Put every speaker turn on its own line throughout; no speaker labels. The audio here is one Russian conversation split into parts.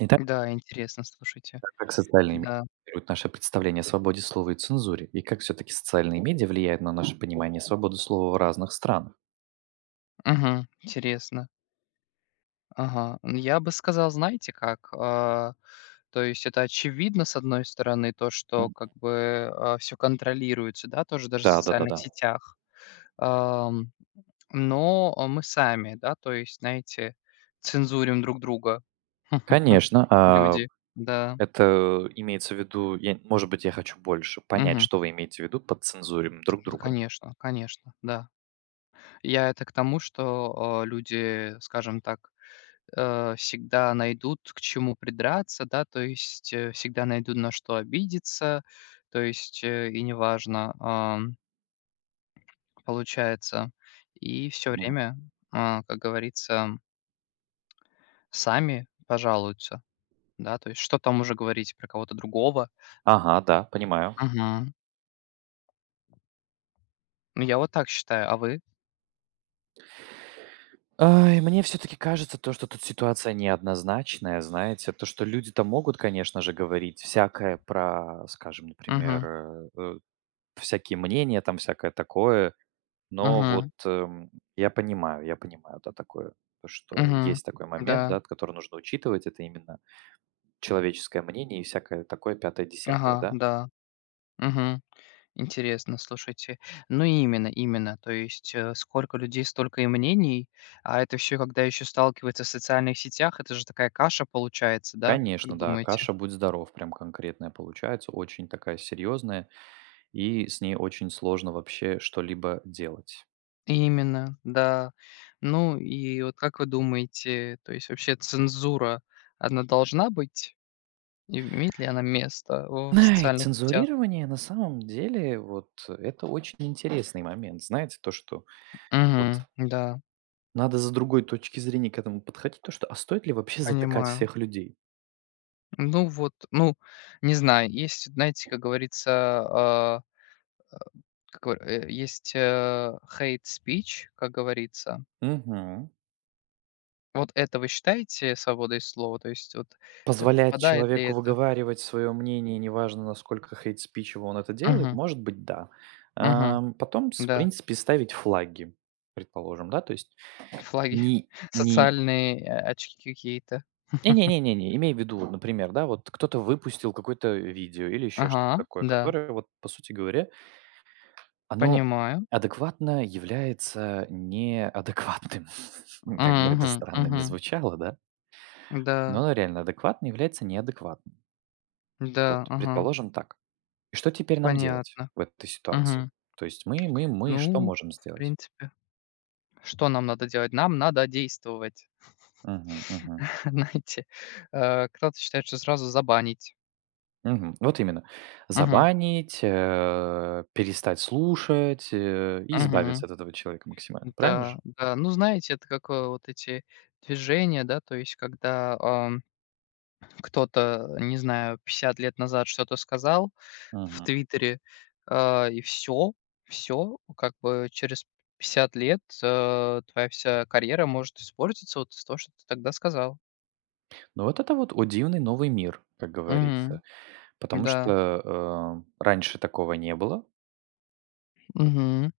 Итак,
Да, интересно, слушайте.
как социальные медиа
Да.
формируют наше представление о свободе слова и цензуре, и как все-таки социальные медиа влияют на наше понимание свободы слова в разных странах.
Мгм. Интересно. Ага. Н я бы сказал, знаете как, то есть это очевидно, с одной стороны, то, что
М,
как бы, все контролируется, да, тоже даже в
Да, да, да,
социальных
да.
сетях. Ам, но, мы сами, да, то есть, знаете, цензурим друг друга.
Конечно,
Люди. Да.
это имеется в виду, я хочу больше понять,
Мгм.
что вы имеете в виду под цензурим друг
Да,
друга.
конечно, конечно, да. Я это к тому, что, люди, скажем так, всегда найдут к чему придраться, да, то есть, всегда найдут на что обидеться, то есть, и неважно, получается. И все
Мгм.
время, как говорится, сами пожалуются, да, то есть что там уже говорить про кого-то другого.
Ага, да, понимаю.
Мгм. Ну, я вот так считаю, а вы?
Ай, мне все-таки кажется то, что тут ситуация неоднозначная, знаете, то, что люди-то могут, конечно же, говорить всякое про, скажем, например,
Угу,
всякие мнения, там всякое такое. Но вот,
угу,
я понимаю, да, такое, то, что
угу,
есть такой момент,
да,
да, который нужно учитывать. Это именно человеческое мнение и всякое такое пятое, десятое,
ага,
да?
да, угу. Интересно, слушайте. Ну, именно, именно. То есть, сколько людей, столько и мнений. А это всё, когда еще сталкивается в социальных сетях, это же такая каша получается, да, как
Конечно, да,
думаете?
каша "Будь здоров" прям конкретная получается, очень такая серьезная, и с ней очень сложно вообще что-либо делать.
Именно, да. Ну и вот как вы думаете, то есть вообще цензура, она должна быть? И имеет ли она место в
Ай,
социальных сетях?
цензурирование на самом деле, вот это очень интересный момент. Знаете, то, что вот
Мгм. Да,
надо с другой точки зрения к этому подходить, то, что а стоит ли вообще затыкать
понимаю.
всех людей?
Ну вот, ну, не знаю, есть, знаете, как говорится, как вы есть, hate speech, как говорится.
Мгм.
Вот это вы считаете свободой слова? То есть вот,
Позволяет
впадает ли
человеку
это?
выговаривать свое мнение, неважно, насколько хейтспичево он это делает,
Мгм,
может быть, да.
мгм,
Потом, с в
да,
принципе, ставить флаги, предположим, да, то есть
флаги,
не не
социальные, очки какие-то.
не имей в виду, вот, например, да, вот кто-то выпустил какое-то видео или еще
Ага,
что-то такое,
да,
которое вот, по сути говоря, оно
понимаю.
адекватно является неадекватным. Как бы это
Мгм,
странно не
мгм.
звучало, да, но
Да,
оно реально адекватно является неадекватным.
да,
Вот,
ага,
предположим, так. И что теперь нам делать
понятно.
в этой ситуации?
Мгм.
То есть мы что
Ну,
можем
в
сделать?
принципе, что нам надо делать? Нам надо действовать.
Мгм, мгм,
Знаете, кто-то считает, что сразу забанить.
мгм. Вот именно.
Мгм.
Забанить, перестать слушать, и
Мгм.
избавиться от этого человека максимально. Правильно же?
Да, да. Ну, знаете, это как, вот эти движения, да, то есть когда, кто-то, не знаю, 50 лет назад что-то сказал в
Мгм.
"Твиттере", и все как бы через 50 лет, твоя вся карьера может испортиться вот из того, что ты тогда сказал.
Ну, вот это вот, о дивный новый мир, как
Мгм.
говорится. Потому
Да.
что, раньше такого не было,
Мгм.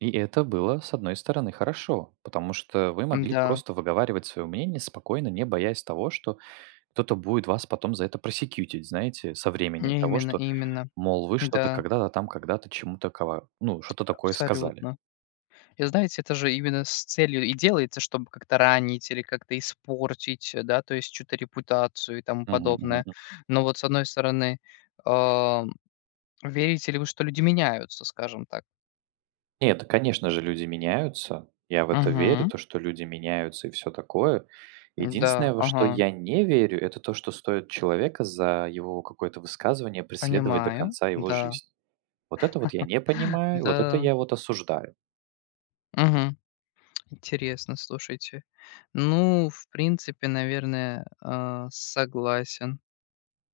и это было, с одной стороны, хорошо, потому что вы могли
Да.
просто выговаривать свое мнение спокойно, не боясь того, что кто-то будет вас потом за это просекьютить, знаете, со временем
не
того,
Именно,
что,
именно.
мол, вы что-то
Да,
когда-то там, когда-то чему-то кого, ну, что-то такое сказали.
абсолютно. И знаете, это же именно с целью и делается, чтобы как-то ранить или как-то испортить, да, то есть чью-то репутацию и тому
Мгм,
подобное.
мгм.
Но вот с одной стороны, а, верите ли вы, что люди меняются, скажем так?
Нет, да, конечно же, люди меняются. Я в это верю,
Мгм.
то, что люди меняются и все такое. Единственное,
Да,
во что
ага,
я не верю, это то, что стоит человека за его какое-то высказывание преследовать до
понимаю.
конца его
Да,
жизни. Вот это вот я не понимаю, вот это
да.
я вот осуждаю.
Мгм. Интересно, слушайте. Ну, в принципе, наверное, согласен.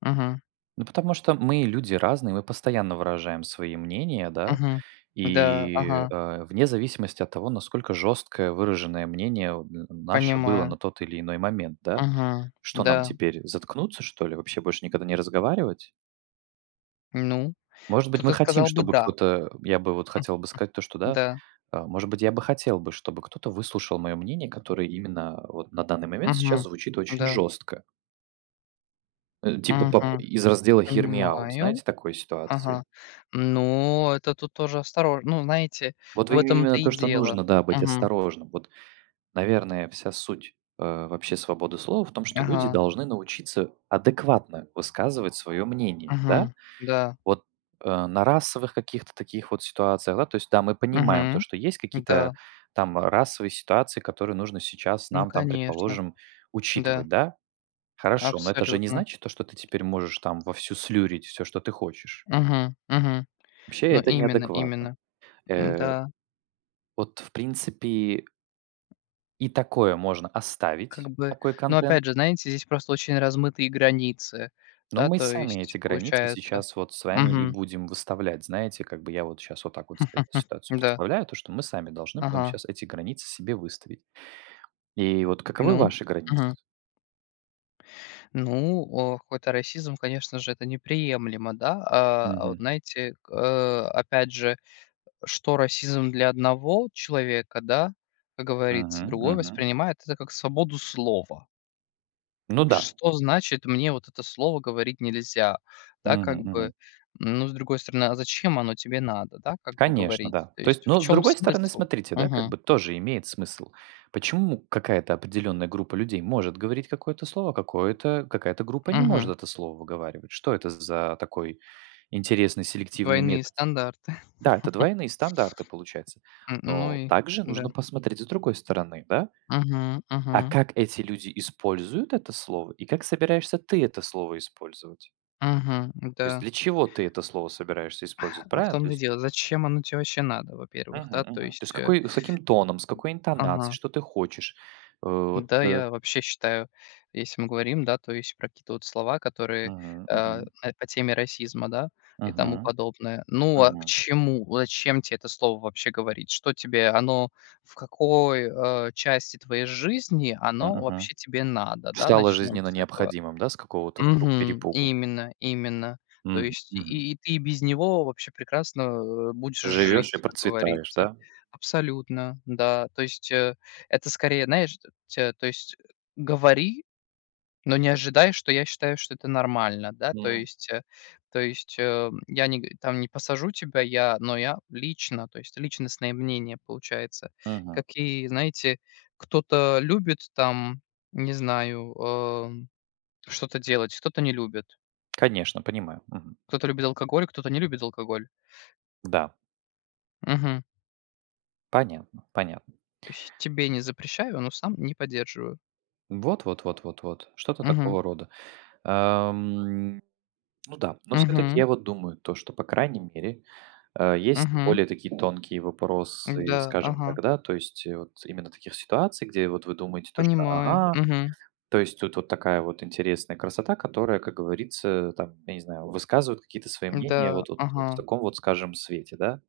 Мгм,
Ну, потому что мы люди разные, мы постоянно выражаем свои мнения, да.
мгм. Да,
И,
ага,
вне зависимости от того, насколько жесткое выраженное мнение у н наше было
понимаю.
на тот или иной момент, да.
Мгм.
Что
Да,
нам теперь, заткнуться, что ли, вообще больше никогда не разговаривать?
ну.
Может быть, мы
Кто-то
хотим,
сказал бы
чтобы
"да".
кто-то я бы вот
М,
хотел бы сказать то, что да,
да.
может быть, я бы хотел бы, чтобы кто-то выслушал мое мнение, которое именно вот на данный момент сейчас
Мгм.
звучит очень
Да.
жестко. Типа поп
Мгм.
из раздела hear me out,
Понимаю.
знаете, такой
Ага.
ситуации.
Ну, это тут тоже осторожно, ну, знаете,
Вот
в
вы именно
этом-то и
то, что
дело.
нужно, да, быть
Мгм.
осторожным. Вот, наверное, вся суть, вообще свободы слова в том, что люди
Ага.
должны научиться адекватно высказывать свое мнение, да.
Мгм. Да.
Вот, на расовых каких-то таких вот ситуациях, да, то есть, да, мы понимаем то,
Мгм.
что есть какие-то
Да.
там расовые ситуации, которые нужно сейчас
Ну,
нам там,
конечно.
предположим,
Да.
учитывать, да. Хорошо, но это же не
Абсолютно.
значит то, что ты теперь можешь там вовсю слюрить все, что ты хочешь.
Мгм. Мгм.
Вообще
Ну,
это
именно,
неадекватно.
именно.
Э,
Да,
вот, в принципе, и такое можно
как
оставить,
бы,
такой
но
контент.
опять же, знаете, здесь просто очень размытые границы,
Но
да,
мы
то
сами
есть
эти границы
получается.
сейчас вот с вами и
Мгм.
будем выставлять. Знаете, как бы я вот сейчас вот так вот себе эту ситуацию
Да.
представляю, то, что мы сами должны будем
Ага.
сейчас эти границы себе выставить. И вот каковы
Ну,
ваши границы?
мгм. Ну, о, какой-то расизм, конечно же, это неприемлемо, да. А, вот
Мгм.
знаете, опять же, что расизм для одного человека, да, как
Мгм.
говорится, другой
Мгм.
воспринимает это как свободу слова.
Ну да.
Что значит: "Мне вот это слово говорить нельзя"? Да, как
Мгм.
бы,
Мгм.
ну, с другой стороны, а зачем оно тебе надо, да, как бы
Конечно,
говорить?
да.
То
То есть,
есть в
но с
чем
другой стороны,
смысл?
смотрите, да, как
Угу,
бы тоже имеет смысл. Почему какая-то определенная группа людей может говорить какое-то слово, а какое-то, какая-то группа не может
угу.
это слово выговаривать? Что это за такой интересный селективный
Двойные
метод?
стандарты.
Да, это двойные стандарты, получается.
Ну
Но
и
также
да.
нужно посмотреть с другой стороны, да?
Угу,
А
угу.
как эти люди используют это слово, и как собираешься ты это слово использовать?
Мгм,
То есть
да.
для чего ты это слово собираешься использовать,
В
правильно? То
том-то и
есть,
дело. Зачем оно тебе вообще надо, во-первых,
мгм,
да? То
мгм. То есть
есть,
какой, с каким тоном, с какой интонацией,
ага,
что ты хочешь? Э, Вот,
да,
э,
я вообще считаю, если мы говорим, да, то есть про какие-то вот слова, которые,
мгм, мгм,
по теме расизма, да, и тому
мгм,
подобное. Ну, а к
мгм,
чему? Зачем тебе это слово вообще говорить? Что тебе оно, в какой, части твоей жизни оно
мгм.
вообще тебе надо, да?
Стало
Начнем
жизненно
с этого.
необходимым, да, с какого-то вдруг
Мгм.
перепугу?
Именно, именно. То
Мгм,
есть
мгм.
и ты без него вообще прекрасно, будешь
Живешь и
жить, как
процветаешь,
говорится.
да?
Абсолютно, да. То есть, это скорее, знаешь, т те то есть, говори, но не ожидай, что я считаю, что это нормально, да. То
М,
есть, э, то есть, э, я не г там не посажу тебя я, но я лично, то есть личностное мнение получается.
мгм.
Как и, знаете, кто-то любит там, не знаю, что-то делать, кто-то не любит.
Конечно, понимаю. Мгм.
Кто-то любит алкоголь, кто-то не любит алкоголь.
Да,
Мгм.
понятно, понятно.
То есть тебе не запрещаю, но сам не поддерживаю.
Вот, что-то
Мгм.
такого рода. Ам, ну да, но все таки
Мгм.
я вот думаю, то, что, по крайней мере, есть
Мгм.
более такие тонкие вопросы,
Да,
скажем
ага.
так, да. То есть, вот именно таких ситуаций, где вот вы думаете то, что
Понимаю.
ага,
Мгм.
то есть тут вот такая вот интересная красота, которая, как говорится, там, я не знаю, высказывает какие-то свои мнения
Да,
вот в
ага.
таком вот, скажем, свете, да.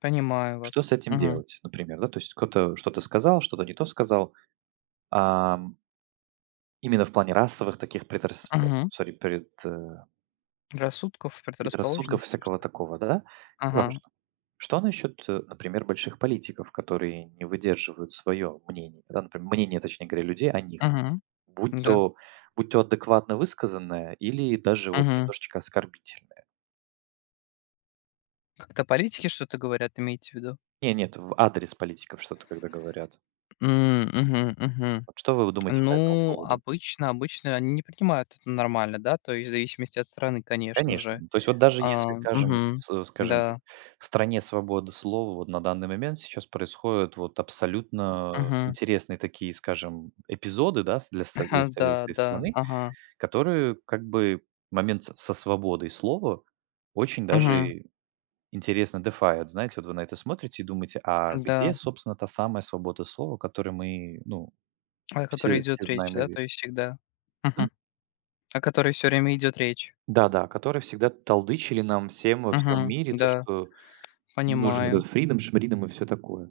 Понимаю
Что с
вас.
этим
Мгм.
делать, например, да? То есть кто-то что-то сказал, что-то не то сказал. Ам, именно в плане расовых таких
Мгм.
сори, пред э,
Рассудков,
предрассудков,
предрасположенности,
всякого
что ли?
такого, да?
Ага.
Неважно. Что насчет, например, больших политиков, которые не выдерживают свое мнение, да, например, мнение, точнее говоря, людей о них,
Мгм.
будь
Да.
то будь то адекватно высказанное или даже вот
Мгм.
немножечко оскорбительное?
Как-то политики что-то говорят, имеете в виду?
Не, нет, в адрес политиков что-то когда говорят.
М, мгм, мгм.
Вот что вы думаете по этому
Ну,
поводу?
обычно они не принимают это нормально, да, то есть в зависимости от страны, конечно
Конечно.
же.
То есть вот даже
А,
если, скажем,
мгм.
с скажем так,
Да.
в стране свободы слова вот на данный момент сейчас происходят вот абсолютно
Мгм.
интересные такие, скажем, эпизоды, да, с для своей
Да,
всей
да,
страны,
ага.
которые как бы момент с со свободой слова очень
Мгм.
даже интересно дефает. Знаете, вот вы на это смотрите и думаете: "А
Да.
где, собственно, та самая свобода слова, которой мы, ну,
О
все
которой
все
идет речь,
знаем и
да, то
верим?"
есть всегда?
М.
Мгм. О которой все время идет речь.
Да-да, которые всегда толдычили нам всем во всем
Мгм.
мире то,
Да,
что нужен
понимаю.
этот фридом, шмридом и все такое.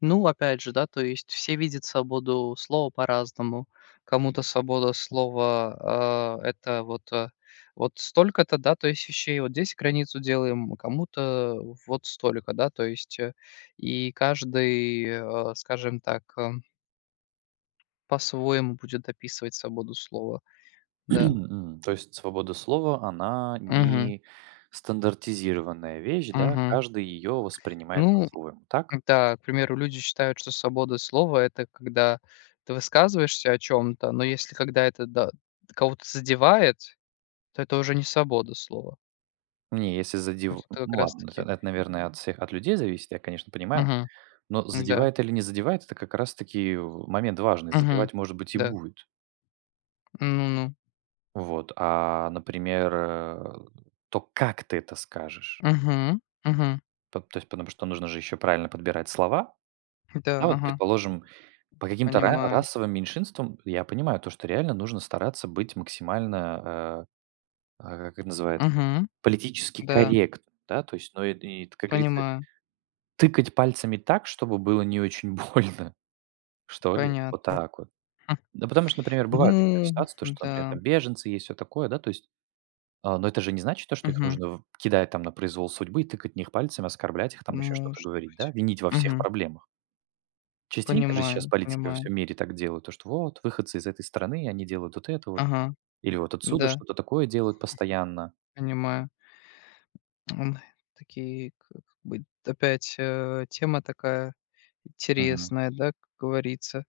Ну, опять же, да, то есть все видят свободу слова по-разному. Кому-то свобода слова, это вот, вот столько-то, да, то есть вещей, вот здесь границу делаем, кому-то вот столько, да, то есть, и каждый, скажем так, по-своему будет описывать свободу слова. Да.
То есть свобода слова, она
Мгм.
не стандартизированная вещь, да,
Мгм.
каждый ее воспринимает
Ну
по-своему, так?
да, к примеру, люди считают, что свобода слова- это когда ты высказываешься о чем то, но если когда это, да, кого-то задевает, то это уже не свобода слова.
Не, если
Вот
задев
это как
ну
раз
ладно,
таки.
это, наверное, от всех от людей зависит, я, конечно, понимаю,
Мгм.
но
Да.
задевает или не задевает - это как раз таки момент важный.
Мгм.
Задевать, может быть, и
Да.
будет.
Ну-ну.
Вот, например, то, как ты это скажешь.
Угу, мгм.
П то есть потому что нужно же еще правильно подбирать слова.
Да,
А вот,
ага.
предположим, по каким-то ра
Понимаю.
расовым меньшинствам я понимаю то, что реально нужно стараться быть максимально, э, как это называется,
Угу,
политически
да,
корректным, да, то есть, ну, и, как говорится,
понимаю.
тыкать пальцами так, чтобы было не очень больно, что ли, вот
Понятно.
так вот. Да потому что, например, бывают некоторые
Ну
ситуации, то, что, например,
да.
там беженцы есть, все такое, да, то есть, но это же не значит то, что их
Угу,
нужно в кидать там на произвол судьбы и тыкать в них пальцами, оскорблять их, там еще что-то
может
говорить, да,
быть.
винить во всех
Угу,
проблемах. Частенько же сейчас
понимаю,
политики во
понимаю.
всем мире так делают, то что вот выходцы из этой страны, они делают вот это вот,
Ага.
или вот отсюда
Да,
что-то такое делают постоянно.
понимаю. М, такие, к как бы опять, тема такая
Мгм.
интересная, да, как говорится.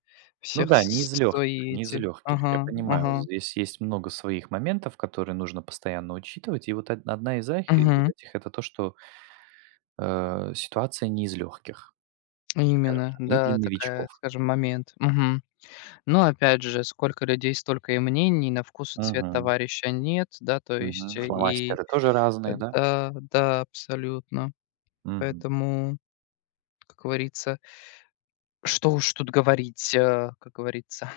Ну
Всех
да,
с свои
не из
эти.
легких, я
Ага,
понимаю.
ага.
Здесь есть много своих моментов, которые нужно постоянно учитывать. И вот одна из, из
Мгм.
этих это то, что ситуация не из легких, скажем
Именно,
так, не для
да, такая,
новичков.
скажем, момент. Мгм. Но опять же, сколько людей, столько и мнений, на вкус и цвет
Мгм.
товарища нет, да, то
Мгм.
есть, и
Фломастеры тоже
э,
разные, да?
да, да, абсолютно.
Мгм.
Поэтому, как говорится, что уж тут говорить, как говорится.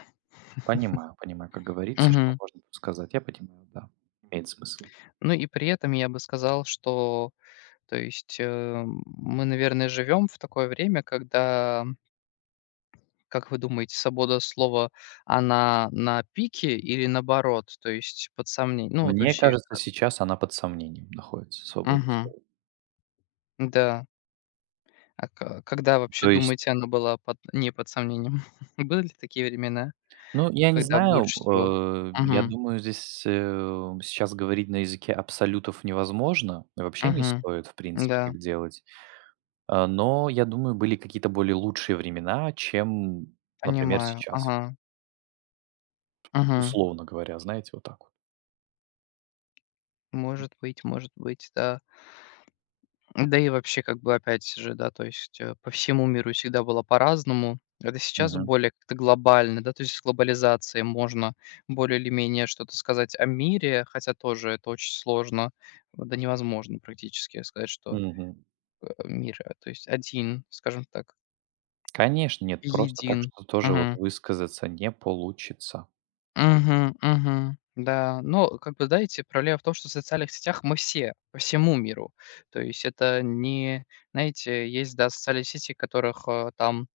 Понимаю, понимаю, как говорится, что
Мгм.
можно тут сказать. Я понимаю, да, имеет смысл.
Ну и при этом я бы сказал, что, то есть, мы, наверное, живем в такое время, когда, как вы думаете, свобода слова, она на пике или наоборот, то есть под сомнением? Ну вот
Мне
вообще
кажется,
как?
сейчас она под сомнением находится, свобода
Мгм.
слова.
Да. А к когда вообще,
То есть,
думаете, она была под не под сомнением? Были ли такие времена,
ну, я не
когда
знаю,
больше всего?
я
Мгм,
думаю, здесь, сейчас говорить на языке абсолютов невозможно, и вообще не
мгм.
стоит, в принципе,
Да,
так делать. Но, я думаю, были какие-то более лучшие времена, чем, например,
понимаю.
сейчас,
Ага, мгм.
условно говоря, знаете, вот так вот.
Может быть, может быть, да. Да и вообще, как бы опять же, да, то есть, по всему миру всегда было по-разному. Это сейчас
Мгм.
более как-то глобально, да, то есть с глобализацией можно более или менее что-то сказать о мире, хотя тоже это очень сложно, вот, да невозможно практически сказать, что
Мгм.
э, мир, то есть один, скажем так,
Конечно, нет, просто так,
един.
что тоже вот
Мгм.
высказаться не получится.
Мгм, мгм. Да, но как бы, знаете, проблема в том, что в социальных сетях мы все, по всему миру. То есть это не, знаете, есть, да, социальные сети, которых там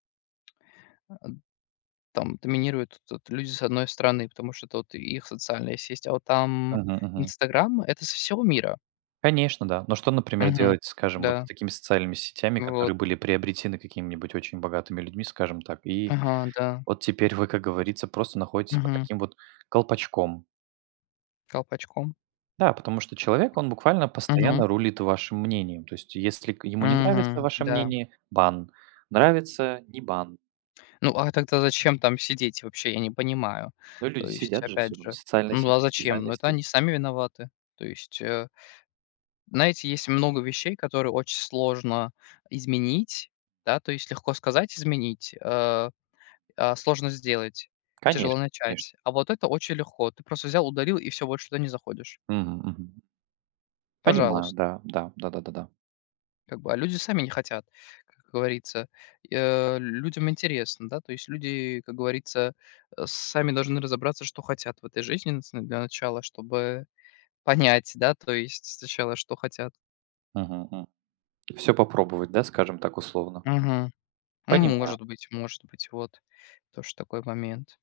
Там доминируют тут люди с одной стороны, потому что это вот их социальная сеть, а вот там
Мгм, мгм.
"Инстаграм"- это со всего мира.
Конечно, да. Но что, например,
Мгм.
делать, скажем, вот с
Да.
такими социальными сетями,
Вот.
которые были приобретены какими-нибудь очень богатыми людьми, скажем так, и
Ага, да.
вот теперь вы, как говорится, просто находитесь под
Мгм.
таким вот колпачком.
Колпачком.
Да, потому что человек, он буквально
Мгм.
постоянно рулит вашим мнением. То есть, если ему не нравится
Мгм.
ваше
Да.
мнение, бан. Нравится, не бан.
Ну, а тогда зачем там сидеть вообще, я не понимаю.
Но люди
То есть,
сидят же все
опять
равно.
же,
Социальная
ну,
сеть,
а
есть
зачем?
социальная
Ну, это
сеть.
они сами виноваты. То есть, знаете, есть много вещей, которые очень сложно изменить, да, то есть легко сказать изменить, сложно сделать, тяжело
Конечно, конечно.
начать. А вот это очень легко. Ты просто взял, ударил и все больше туда не заходишь.
Мгм, мгм. Понимаю,
Пожалуйста.
да, да, да, да, да, да.
Как бы, а люди сами не хотят, как говорится. Людям интересно, да, то есть люди, как говорится, сами должны разобраться, что хотят в этой жизни нац для начала, чтобы понять, да, то есть сначала, что хотят.
Все попробовать, да, скажем так условно.
Мгм. Ну,
Понимаю.
может быть, вот тоже такой момент.